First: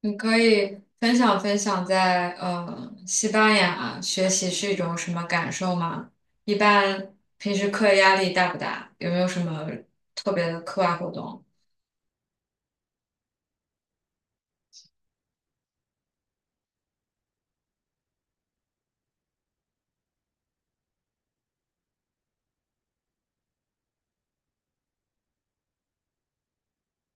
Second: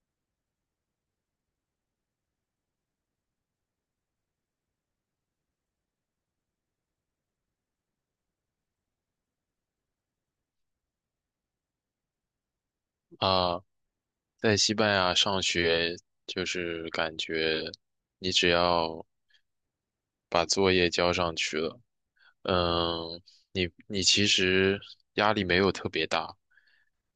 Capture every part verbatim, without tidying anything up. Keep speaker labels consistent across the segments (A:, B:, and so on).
A: 你可以分享分享在呃西班牙学习是一种什么感受吗？一般平时课业压力大不大？有没有什么特别的课外活动？
B: 啊，在西班牙上学就是感觉你只要把作业交上去了，嗯，你你其实压力没有特别大，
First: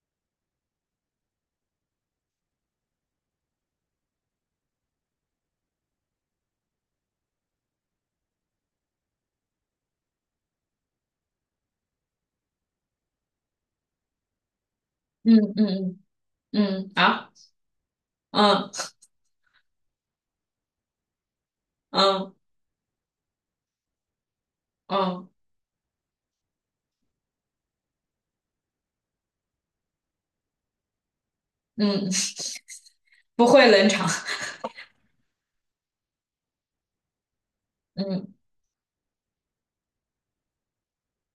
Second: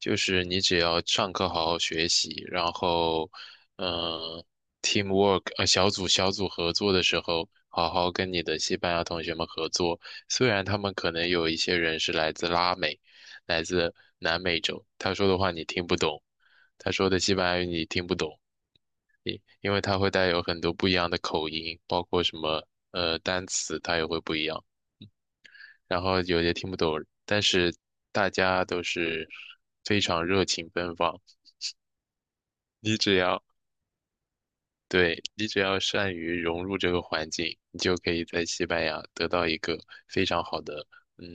B: 就是你只要上课好好学习，然后，嗯，teamwork 呃小组小组合作的时候，好好跟你的西班牙同学们合作。虽然他们可能有一些人是来自拉美，来自南美洲，他说的
A: 嗯
B: 话你听不
A: 嗯
B: 懂，
A: 嗯
B: 他
A: 嗯
B: 说的
A: 啊
B: 西班牙语你听不懂，
A: 嗯
B: 因为他会带有很多不一样的口音，包括
A: 嗯
B: 什么呃单词，它也会不一样。
A: 嗯
B: 然后有些听不懂，但是大家都是非常热情奔放。
A: 嗯，
B: 你只 要，
A: 不会冷场。
B: 对，你只要善于融入这个环境，你就可以
A: 嗯
B: 在西班牙得到一个非常好的嗯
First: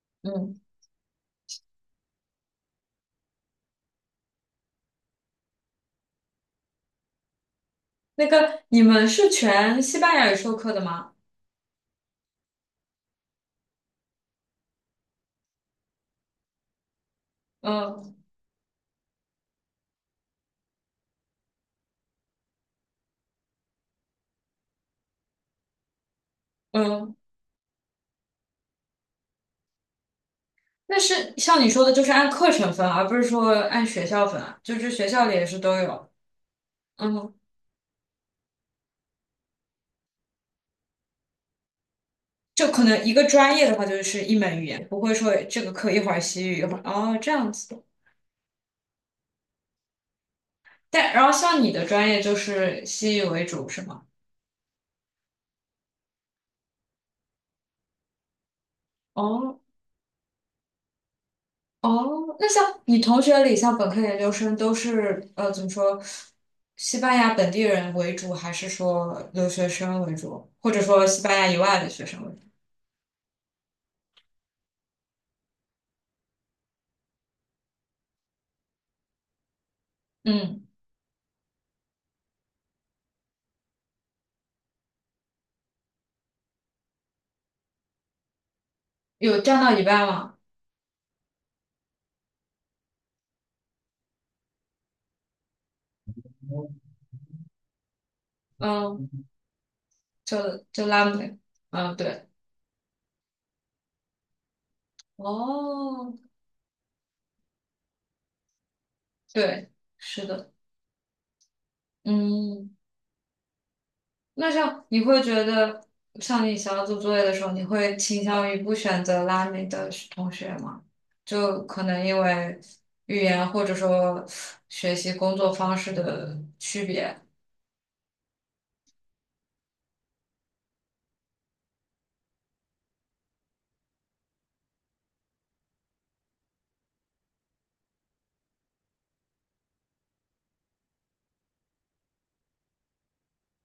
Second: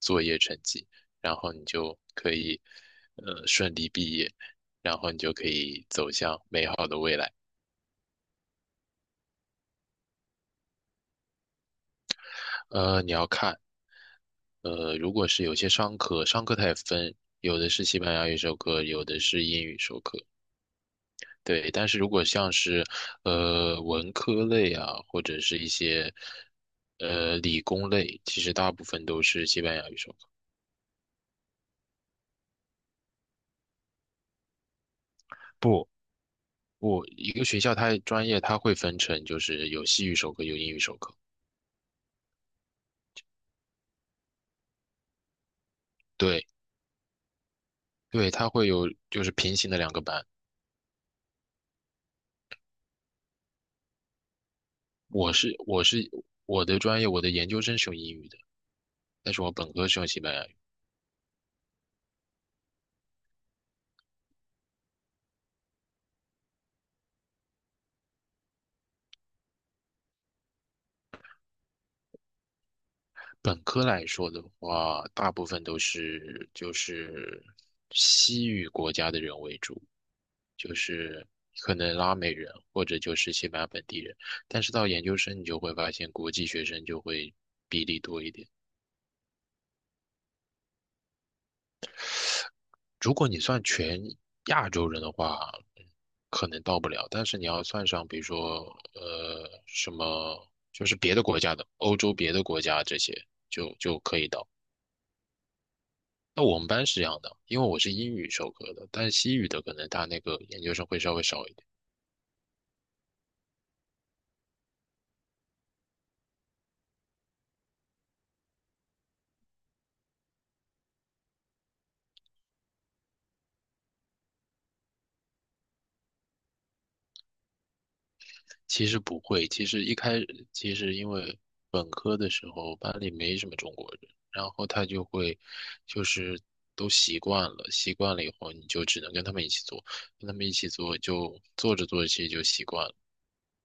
B: 作业成
A: 嗯，
B: 绩，然后你就可以呃顺利毕业，然后你就可以走向美好的未来。
A: 那个你们是全西班牙语授课的吗？
B: 呃，你要看。呃，如果是有些商科，商科它也分，有的是西班
A: 嗯
B: 牙语授课，有的是英语授课，对，但是如果像是呃文科类啊，或者是一些
A: 嗯，
B: 呃理工类，其实大部分都是西班牙语授课。
A: 那是像你说的，就是按课程分，而不是说按学校分啊就是学校里也是都
B: 不，
A: 有。
B: 不，一
A: 嗯。
B: 个学校它专业它会分成，就是有西语授课，有英语授课。
A: 就可能一个专业的话，就是一门语言，不会说这个课一会儿
B: 对
A: 西语，一会儿哦这样子。
B: 对，它会有就是平行的两个班。
A: 但然后像你的专业就是西语为主，是吗？
B: 我是我是我的专业，我的研究生是用英语的，但是我
A: 哦
B: 本科是用西班牙语。
A: 哦，那像你同学里，像本科研究生都是呃怎么说，西班牙本地人为主，还是说留学生为主，或者说西班牙以外的学生为主？
B: 本科来说的话，大部分都是就是西语国家的人为主，
A: 嗯，
B: 就是可能拉美人或者就是西班牙本地人。但是到研究生，你就会发现国际学生就会比例多一点。
A: 有占到一半吗？
B: 如果你算全亚洲人的话，嗯可能到不了。但是你要算上，比如说
A: 嗯，
B: 呃什
A: 就
B: 么，就
A: 就
B: 是
A: 拉
B: 别的
A: 美，
B: 国家的，
A: 嗯，
B: 欧洲
A: 对，
B: 别的国家这些，就就可以到。
A: 哦，
B: 那我们班是这样的，因为我是英语授课的，但是西语的
A: 对，
B: 可能他那
A: 是
B: 个
A: 的，
B: 研究生会稍微少一点。
A: 嗯。那像你会觉得，像你想要做作业的时候，你会倾向于不选择拉美的同学吗？就可能因为语言或者说学习工作方式的区别，
B: 其实不会，其实一开始其实因为本科的时候班里没什么中国人，然后他就会就是都习惯了，习惯了以后你就只能跟他们一起做，跟他们一起做就做着做着其实就习惯了，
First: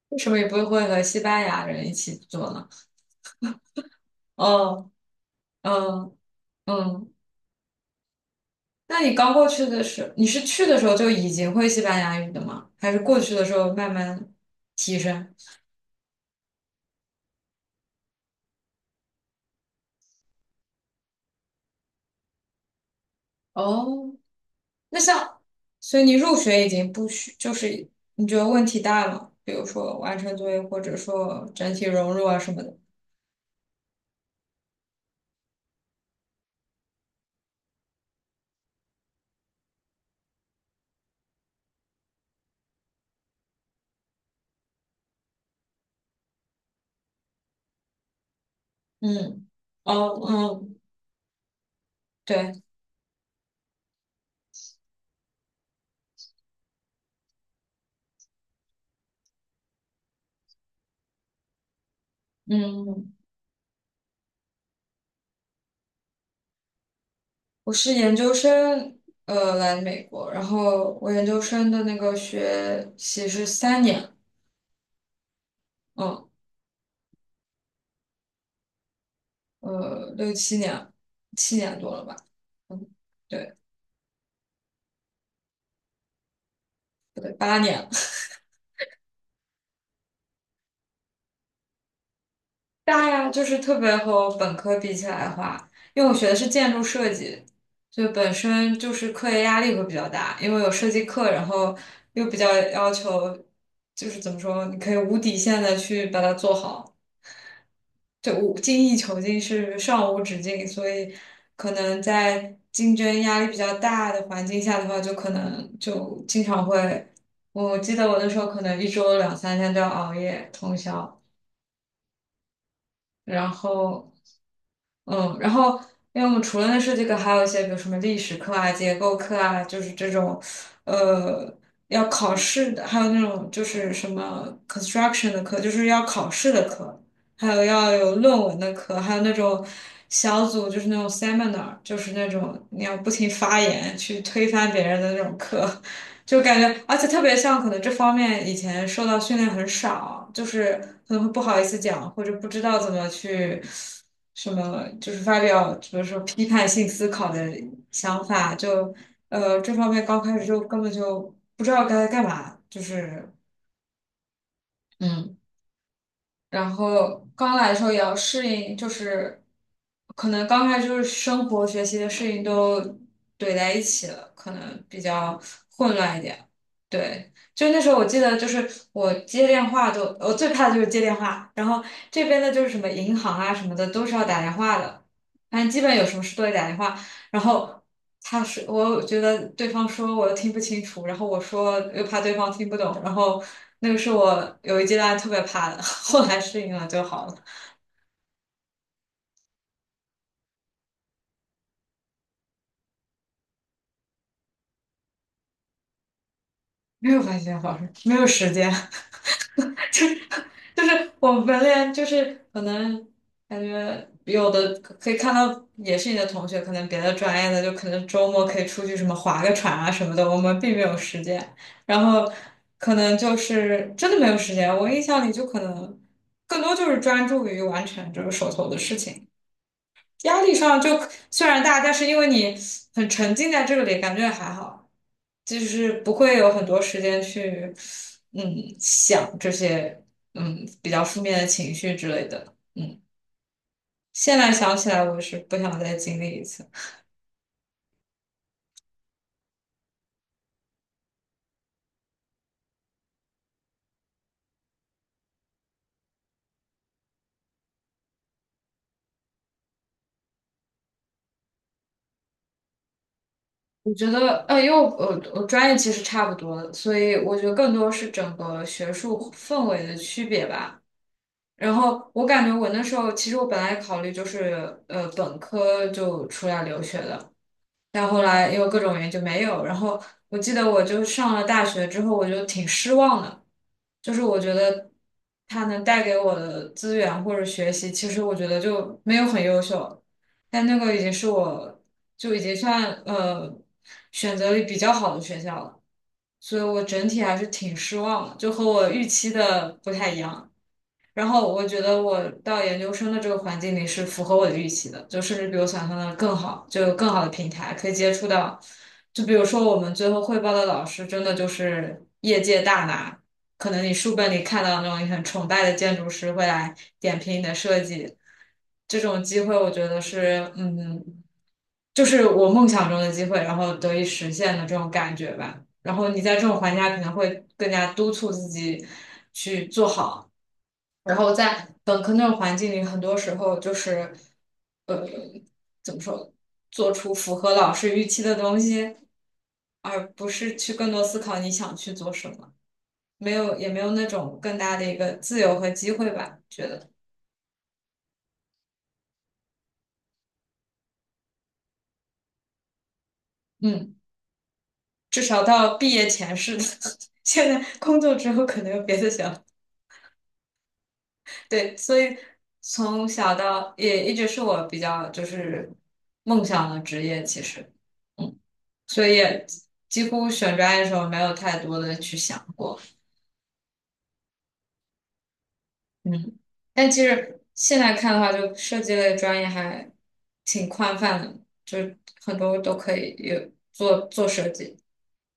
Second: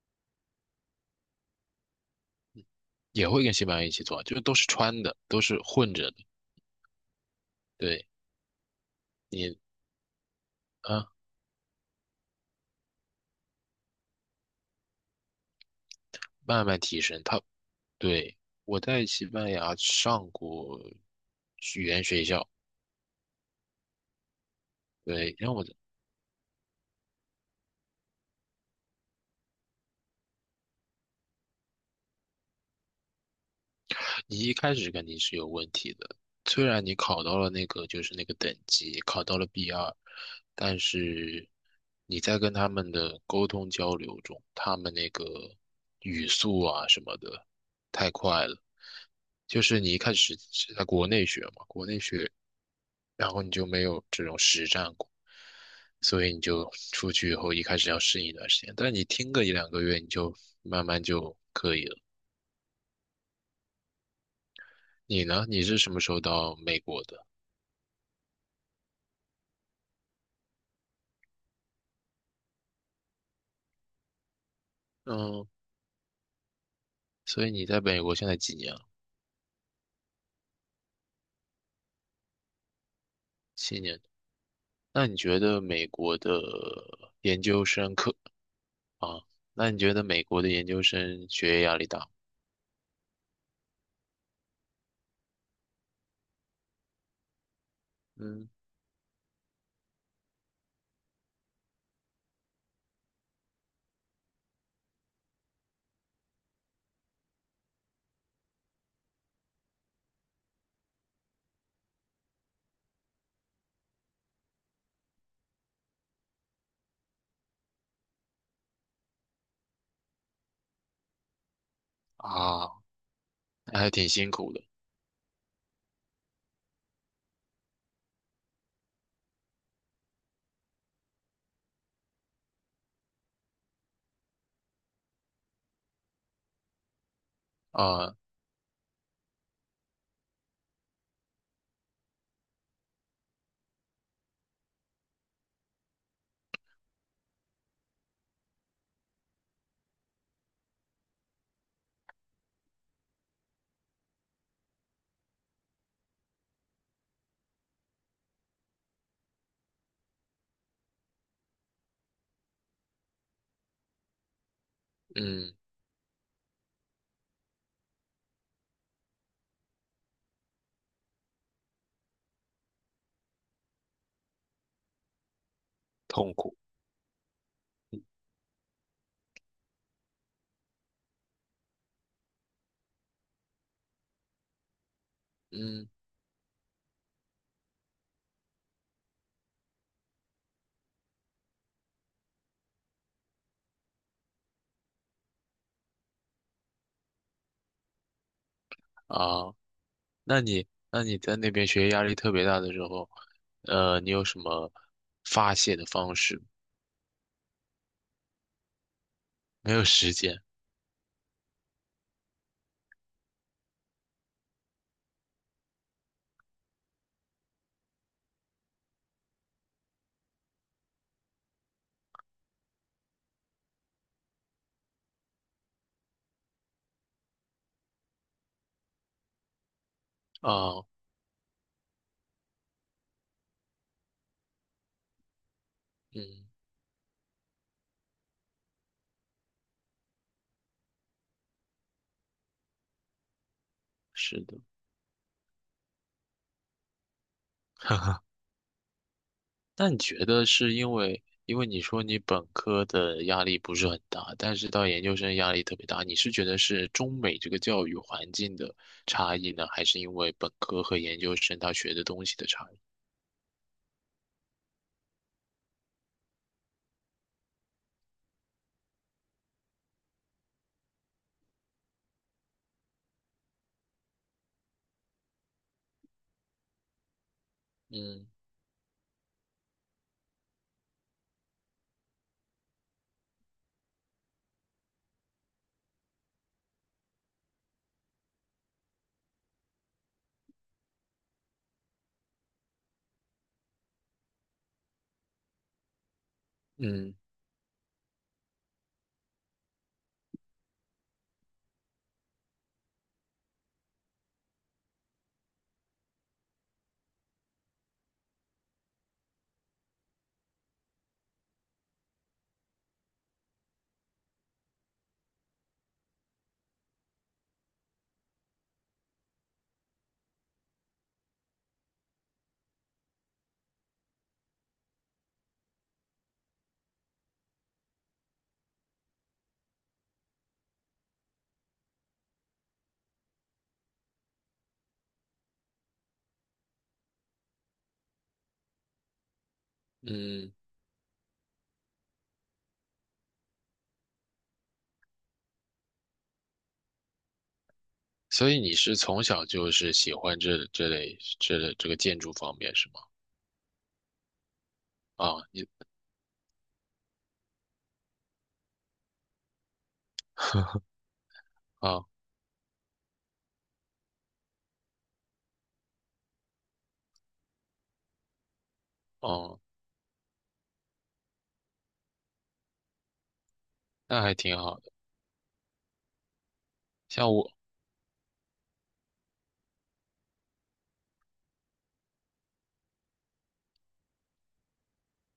A: 为什么也不会和西班牙人一起做呢？
B: 也会跟西班牙一起做，就是都是
A: 哦，
B: 穿的，都是混着
A: 嗯
B: 的。
A: 嗯，
B: 对。
A: 那你刚过
B: 你
A: 去的时候，你是去的时候就
B: 啊
A: 已经会西班牙语的吗？还是过去的时候慢慢提升？
B: 慢慢提升。他对，我在西班牙上过语言学校。
A: 哦，那
B: 对。
A: 像，
B: 让我
A: 所以你入学已经不需，就是你觉得问题大了，比如说完成作业，或者说整体融入啊什么的。
B: 你一开始肯定是有问题的。虽然你考到了那个就是那个等级，考到了 b 二，但是你在跟他们的沟通交流中，他们那个语速啊什么的太快了。
A: 嗯，
B: 就是你
A: 哦，
B: 一开始是
A: 嗯，
B: 在国内学嘛，国内学，
A: 对，
B: 然后你就没有这种实战过，所以你就出去以后一开始要适应一段时间，但你听个一两个月，你就慢慢就可以了。
A: 嗯，
B: 你呢？你是什么时候到美国的？
A: 我是研究生，呃，来美国，然后我研究生的那个学习是三年，
B: 嗯，
A: 嗯，
B: 所以你在美国现在几年了？
A: 呃，六七年，七年多了吧，嗯，对，
B: 七年。那你觉得美国的
A: 不对，
B: 研
A: 八
B: 究
A: 年。
B: 生课啊？那你觉得美国的研究生学业压力大吗？
A: 大呀，就是特别和我本科比起来的话，因为我学的是建筑设计，就本
B: 嗯
A: 身就是课业压力会比较大，因为有设计课，然后又比较要求，就是怎么说，你可以无底线的去把它做好，就无精益求精是上无止境，所以可能在竞争压力比较大的环境下的话，就可能就经常会，我记得我那时候可能一周两三天都要熬夜通宵。
B: 啊，
A: 然
B: 那还挺
A: 后
B: 辛苦的
A: 嗯，然后因为我们除了那设计课，还有一些比如什么历史课啊、结构课啊，就是这种呃要考试的，还有那种就是什么 construction 的课，就是要考试的课，还有要有
B: 啊，
A: 论文的课，还有那种小组就是那种 seminar，就是那种你要不停发言去推翻别人的那种课。就感觉，而且特别像可能这方面以前受到训练很少，就是可能会不好意思讲，或者不知道怎么去什么，就是发表，比如说批判性思考的想法，就呃这方面刚开始就根本就不知道该干嘛，就是嗯。
B: 嗯，
A: 然后刚来的时候也要适应，就是可能刚开始就是生活、学习的事情都怼在一起了，可能比较混乱一
B: 痛
A: 点。
B: 苦，
A: 对，就那时候我记得，就是我接电话都，我最怕的就是接电话。然后这边的就是什么银行啊什么的，都是要打电话的，反正基
B: 嗯
A: 本有什么事都得打电话。然后他是我觉得对方说我又听不清楚，然后我说又怕对方听不懂，然后那个是我有一阶段特别怕的，后来适应了就好了，
B: 啊。那你那你在那边学业压力特别大的时候，呃，你有什么发泄的方式？
A: 没有发现好事，没有时间。
B: 没有时间
A: 就是我们连就是可能感觉有的可可以看到，也是你的同学，可能别的专业的就可能周末可以出去什么划个船啊什么的，我们并没有时间，然后可能就是真的没有时间。我印象里就可能更多就是专注于完成这个手头的事情。压力上
B: 啊，
A: 就虽然大，但是因为你很沉浸在这里，感觉还好，就是不会
B: 嗯，
A: 有很多时间去嗯想这些嗯比较负面的情绪之类的。嗯，现
B: 是
A: 在
B: 的。
A: 想起来，我是不想再经历一次。
B: 那你觉得是因为，因为你说你本科的压力不是很大，但是到研究生压力特别大，你是觉得是中美这个教育环境的差异呢，还是因为本科和研究生他学的东西的差异？
A: 我觉得，呃，因为我我我专业其实差不多的，所以我觉得更多是整个学术氛围的区别吧。然后我感觉我那时候，其实我本来考虑就是，呃，本科就出来留学的，但后
B: 嗯
A: 来因为各种原因就没有。然后我记得我就上了大学之后，我就挺失望的，就是我觉得他能带给我的资源或者学习，其实我觉得就没有很优秀，但那个已经是我就已经算呃选择里比较好的学校了，所以我整
B: 嗯
A: 体还是挺失望的，就和我预期的不太一样。然后我觉得我到研究生的这个环境里是符合我的预期的，就甚至比我想象的更好，就有更好的平台可以接触到。就比如说我们最后汇报的老师，真的就是业界大拿，可能你书本里看到那种你很崇拜的建筑师会来点评你的设计，这种机会我觉得是，嗯，就是我梦想中的机会，然后得以实现的这种感觉吧。然后你在这种环境下，可能会更加督促自己去做好。然后在本科那种环境里，很多时候就是，呃，怎么说，做出符合老师预期的东西，而不
B: 嗯，
A: 是去更多思考你想去做什么，没有也没有那种更大的一个自由和机会吧，觉得，
B: 所以你是从小就是喜欢这这类这类这个建筑方面是吗？
A: 嗯，至
B: 啊，
A: 少
B: 你
A: 到毕业前是的，现在工作之后可能有别的想法 对，所
B: 啊
A: 以从小到也一直是我比较就是梦想的职业，其实。嗯。所以也
B: 哦，
A: 几乎选专业的时候没有太多的去想过，
B: 那还挺好的。
A: 嗯，但其
B: 像
A: 实
B: 我
A: 现在看的话，就设计类专业还挺宽泛的，就很多都可以有做做设计。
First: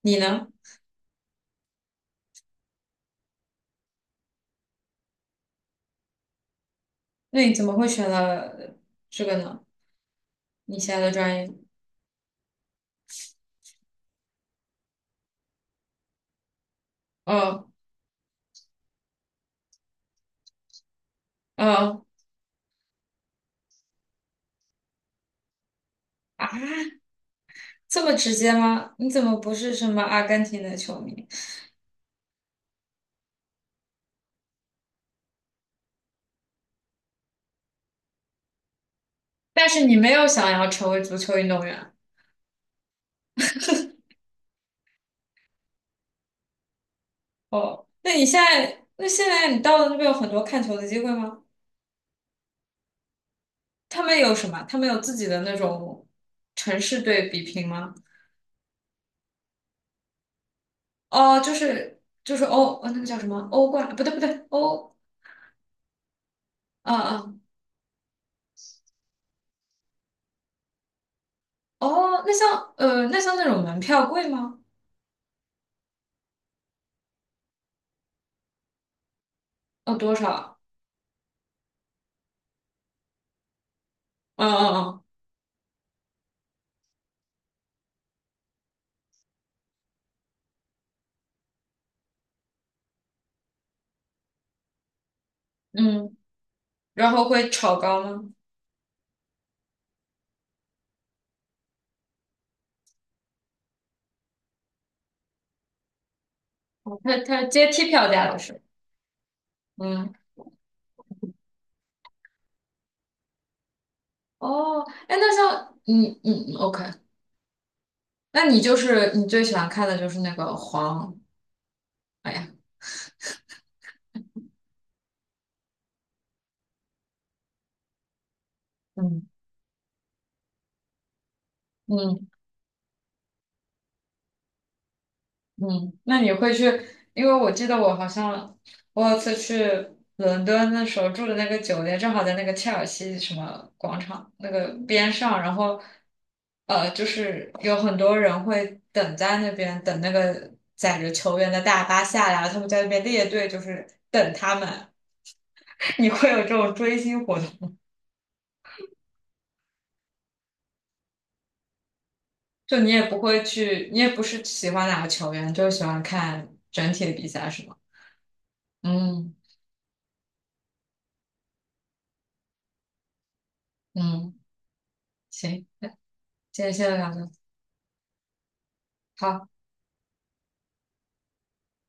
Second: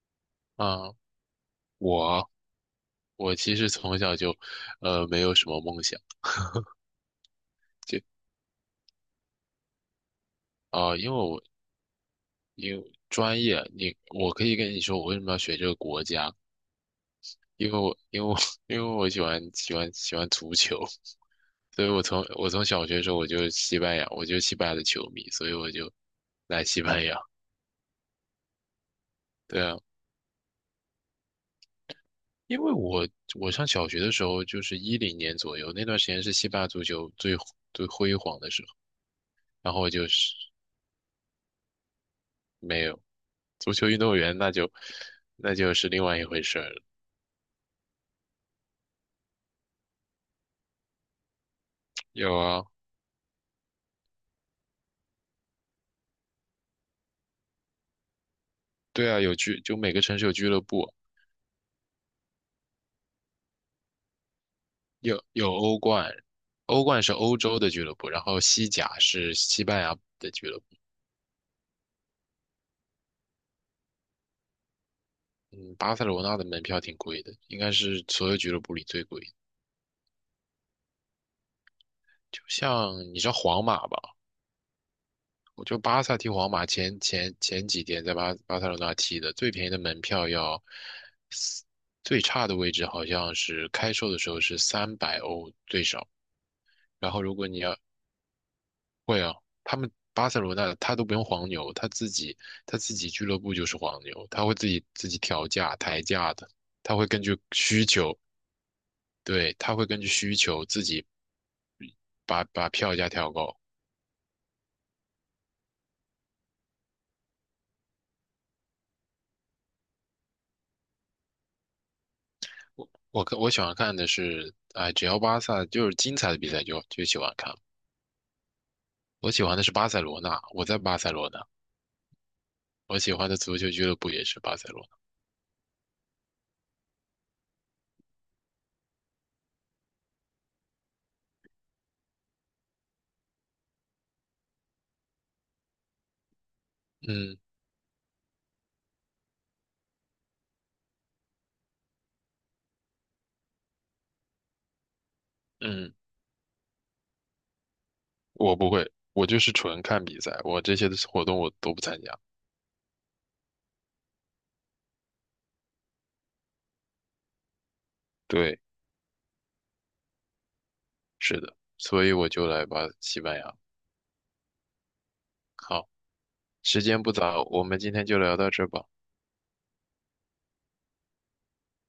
A: 你呢？
B: 啊，我我其实从小就，呃，没有什么梦想。
A: 那你怎么会
B: 就
A: 选了这个呢？你
B: 啊、
A: 现
B: 因
A: 在
B: 为
A: 的专
B: 我
A: 业？
B: 因为专业，你我可以跟你说我为什么要学这个国家，
A: 哦
B: 因为我因为我 因为我喜欢喜欢喜欢足球，所以我
A: 哦
B: 从我从小学的时候我就是西班牙，我就是西班牙的球迷，所以我就
A: 啊，
B: 来西班牙。
A: 这么直接吗？你怎么不
B: 对
A: 是
B: 啊，
A: 什么阿根廷的球迷？
B: 因为我我上小学的时候就是一零年左右，那段时间是西班牙足球最最辉煌的时候，
A: 但
B: 然后
A: 是
B: 我
A: 你
B: 就
A: 没有
B: 是
A: 想要成为足球运动员
B: 没有足球运动员，那就那就是另外一回事儿了。
A: 哦？那你现在，那现在你到了那边有很多看球的机会吗？
B: 有啊，
A: 他们有什么？他们有自己的那种城市对比拼吗？
B: 对啊，有俱就每个城市有俱乐部。
A: 哦，就是就是欧，呃那个叫什么欧冠？不对不对，欧，
B: 有有欧冠，欧
A: 啊
B: 冠是
A: 啊
B: 欧洲的俱乐部，然后西甲是西班牙的俱乐部。
A: 哦，那像呃，那像那种门票贵吗？
B: 嗯，巴塞罗那的门票挺贵的，应该是所有俱乐部里最贵的。
A: 哦，多少？
B: 就像你知道皇马吧，
A: 嗯嗯
B: 我就巴萨踢皇马前前前几天在巴巴塞罗那踢的，最便宜的门票要最差的位置好像是开售的时候是三百欧最
A: 嗯
B: 少，
A: 嗯，
B: 然
A: 然
B: 后
A: 后
B: 如果
A: 会
B: 你
A: 炒
B: 要
A: 高吗？
B: 会啊，他们巴塞罗那他都不用黄牛，他自己他自己俱乐部就是黄牛，他会自己自己调价抬价的，他会
A: 它
B: 根据
A: 它阶
B: 需
A: 梯票
B: 求，
A: 价的是，
B: 对，他会根据
A: 嗯，
B: 需求自己把把票价调高。
A: 哦，哎，那像嗯嗯 O K，那你就是你最喜欢看的就是那个黄，哎呀，
B: 我我看我喜欢看的是，哎，只要巴萨就是精彩的比赛就就喜欢看。
A: 嗯
B: 我喜欢的是巴塞罗那，我在巴塞罗那，
A: 嗯
B: 我喜欢的足球俱乐部也是巴塞罗那。
A: 嗯，那你会去？因为我记得我好像我有次去伦敦的时候住的那个酒店，正好在那个切尔西什么广场那个边上，然后呃，就
B: 嗯
A: 是有很多人会等在那边等那个载着球员的大巴下来，他们在那边列队，就是等他们。
B: 嗯，
A: 你会有这种追星活动吗？
B: 我不会，我就是纯看比赛，我这些的活动我都不参加。
A: 就你也不会去，你也不是喜欢哪个球员，就是喜欢看整体的比赛，是吗？
B: 对。
A: 嗯
B: 是的，所以我就来吧，西班牙。
A: 嗯，行，
B: 好，
A: 今天
B: 时
A: 先
B: 间不
A: 聊到这。
B: 早，我们今天就聊到这吧。
A: 好。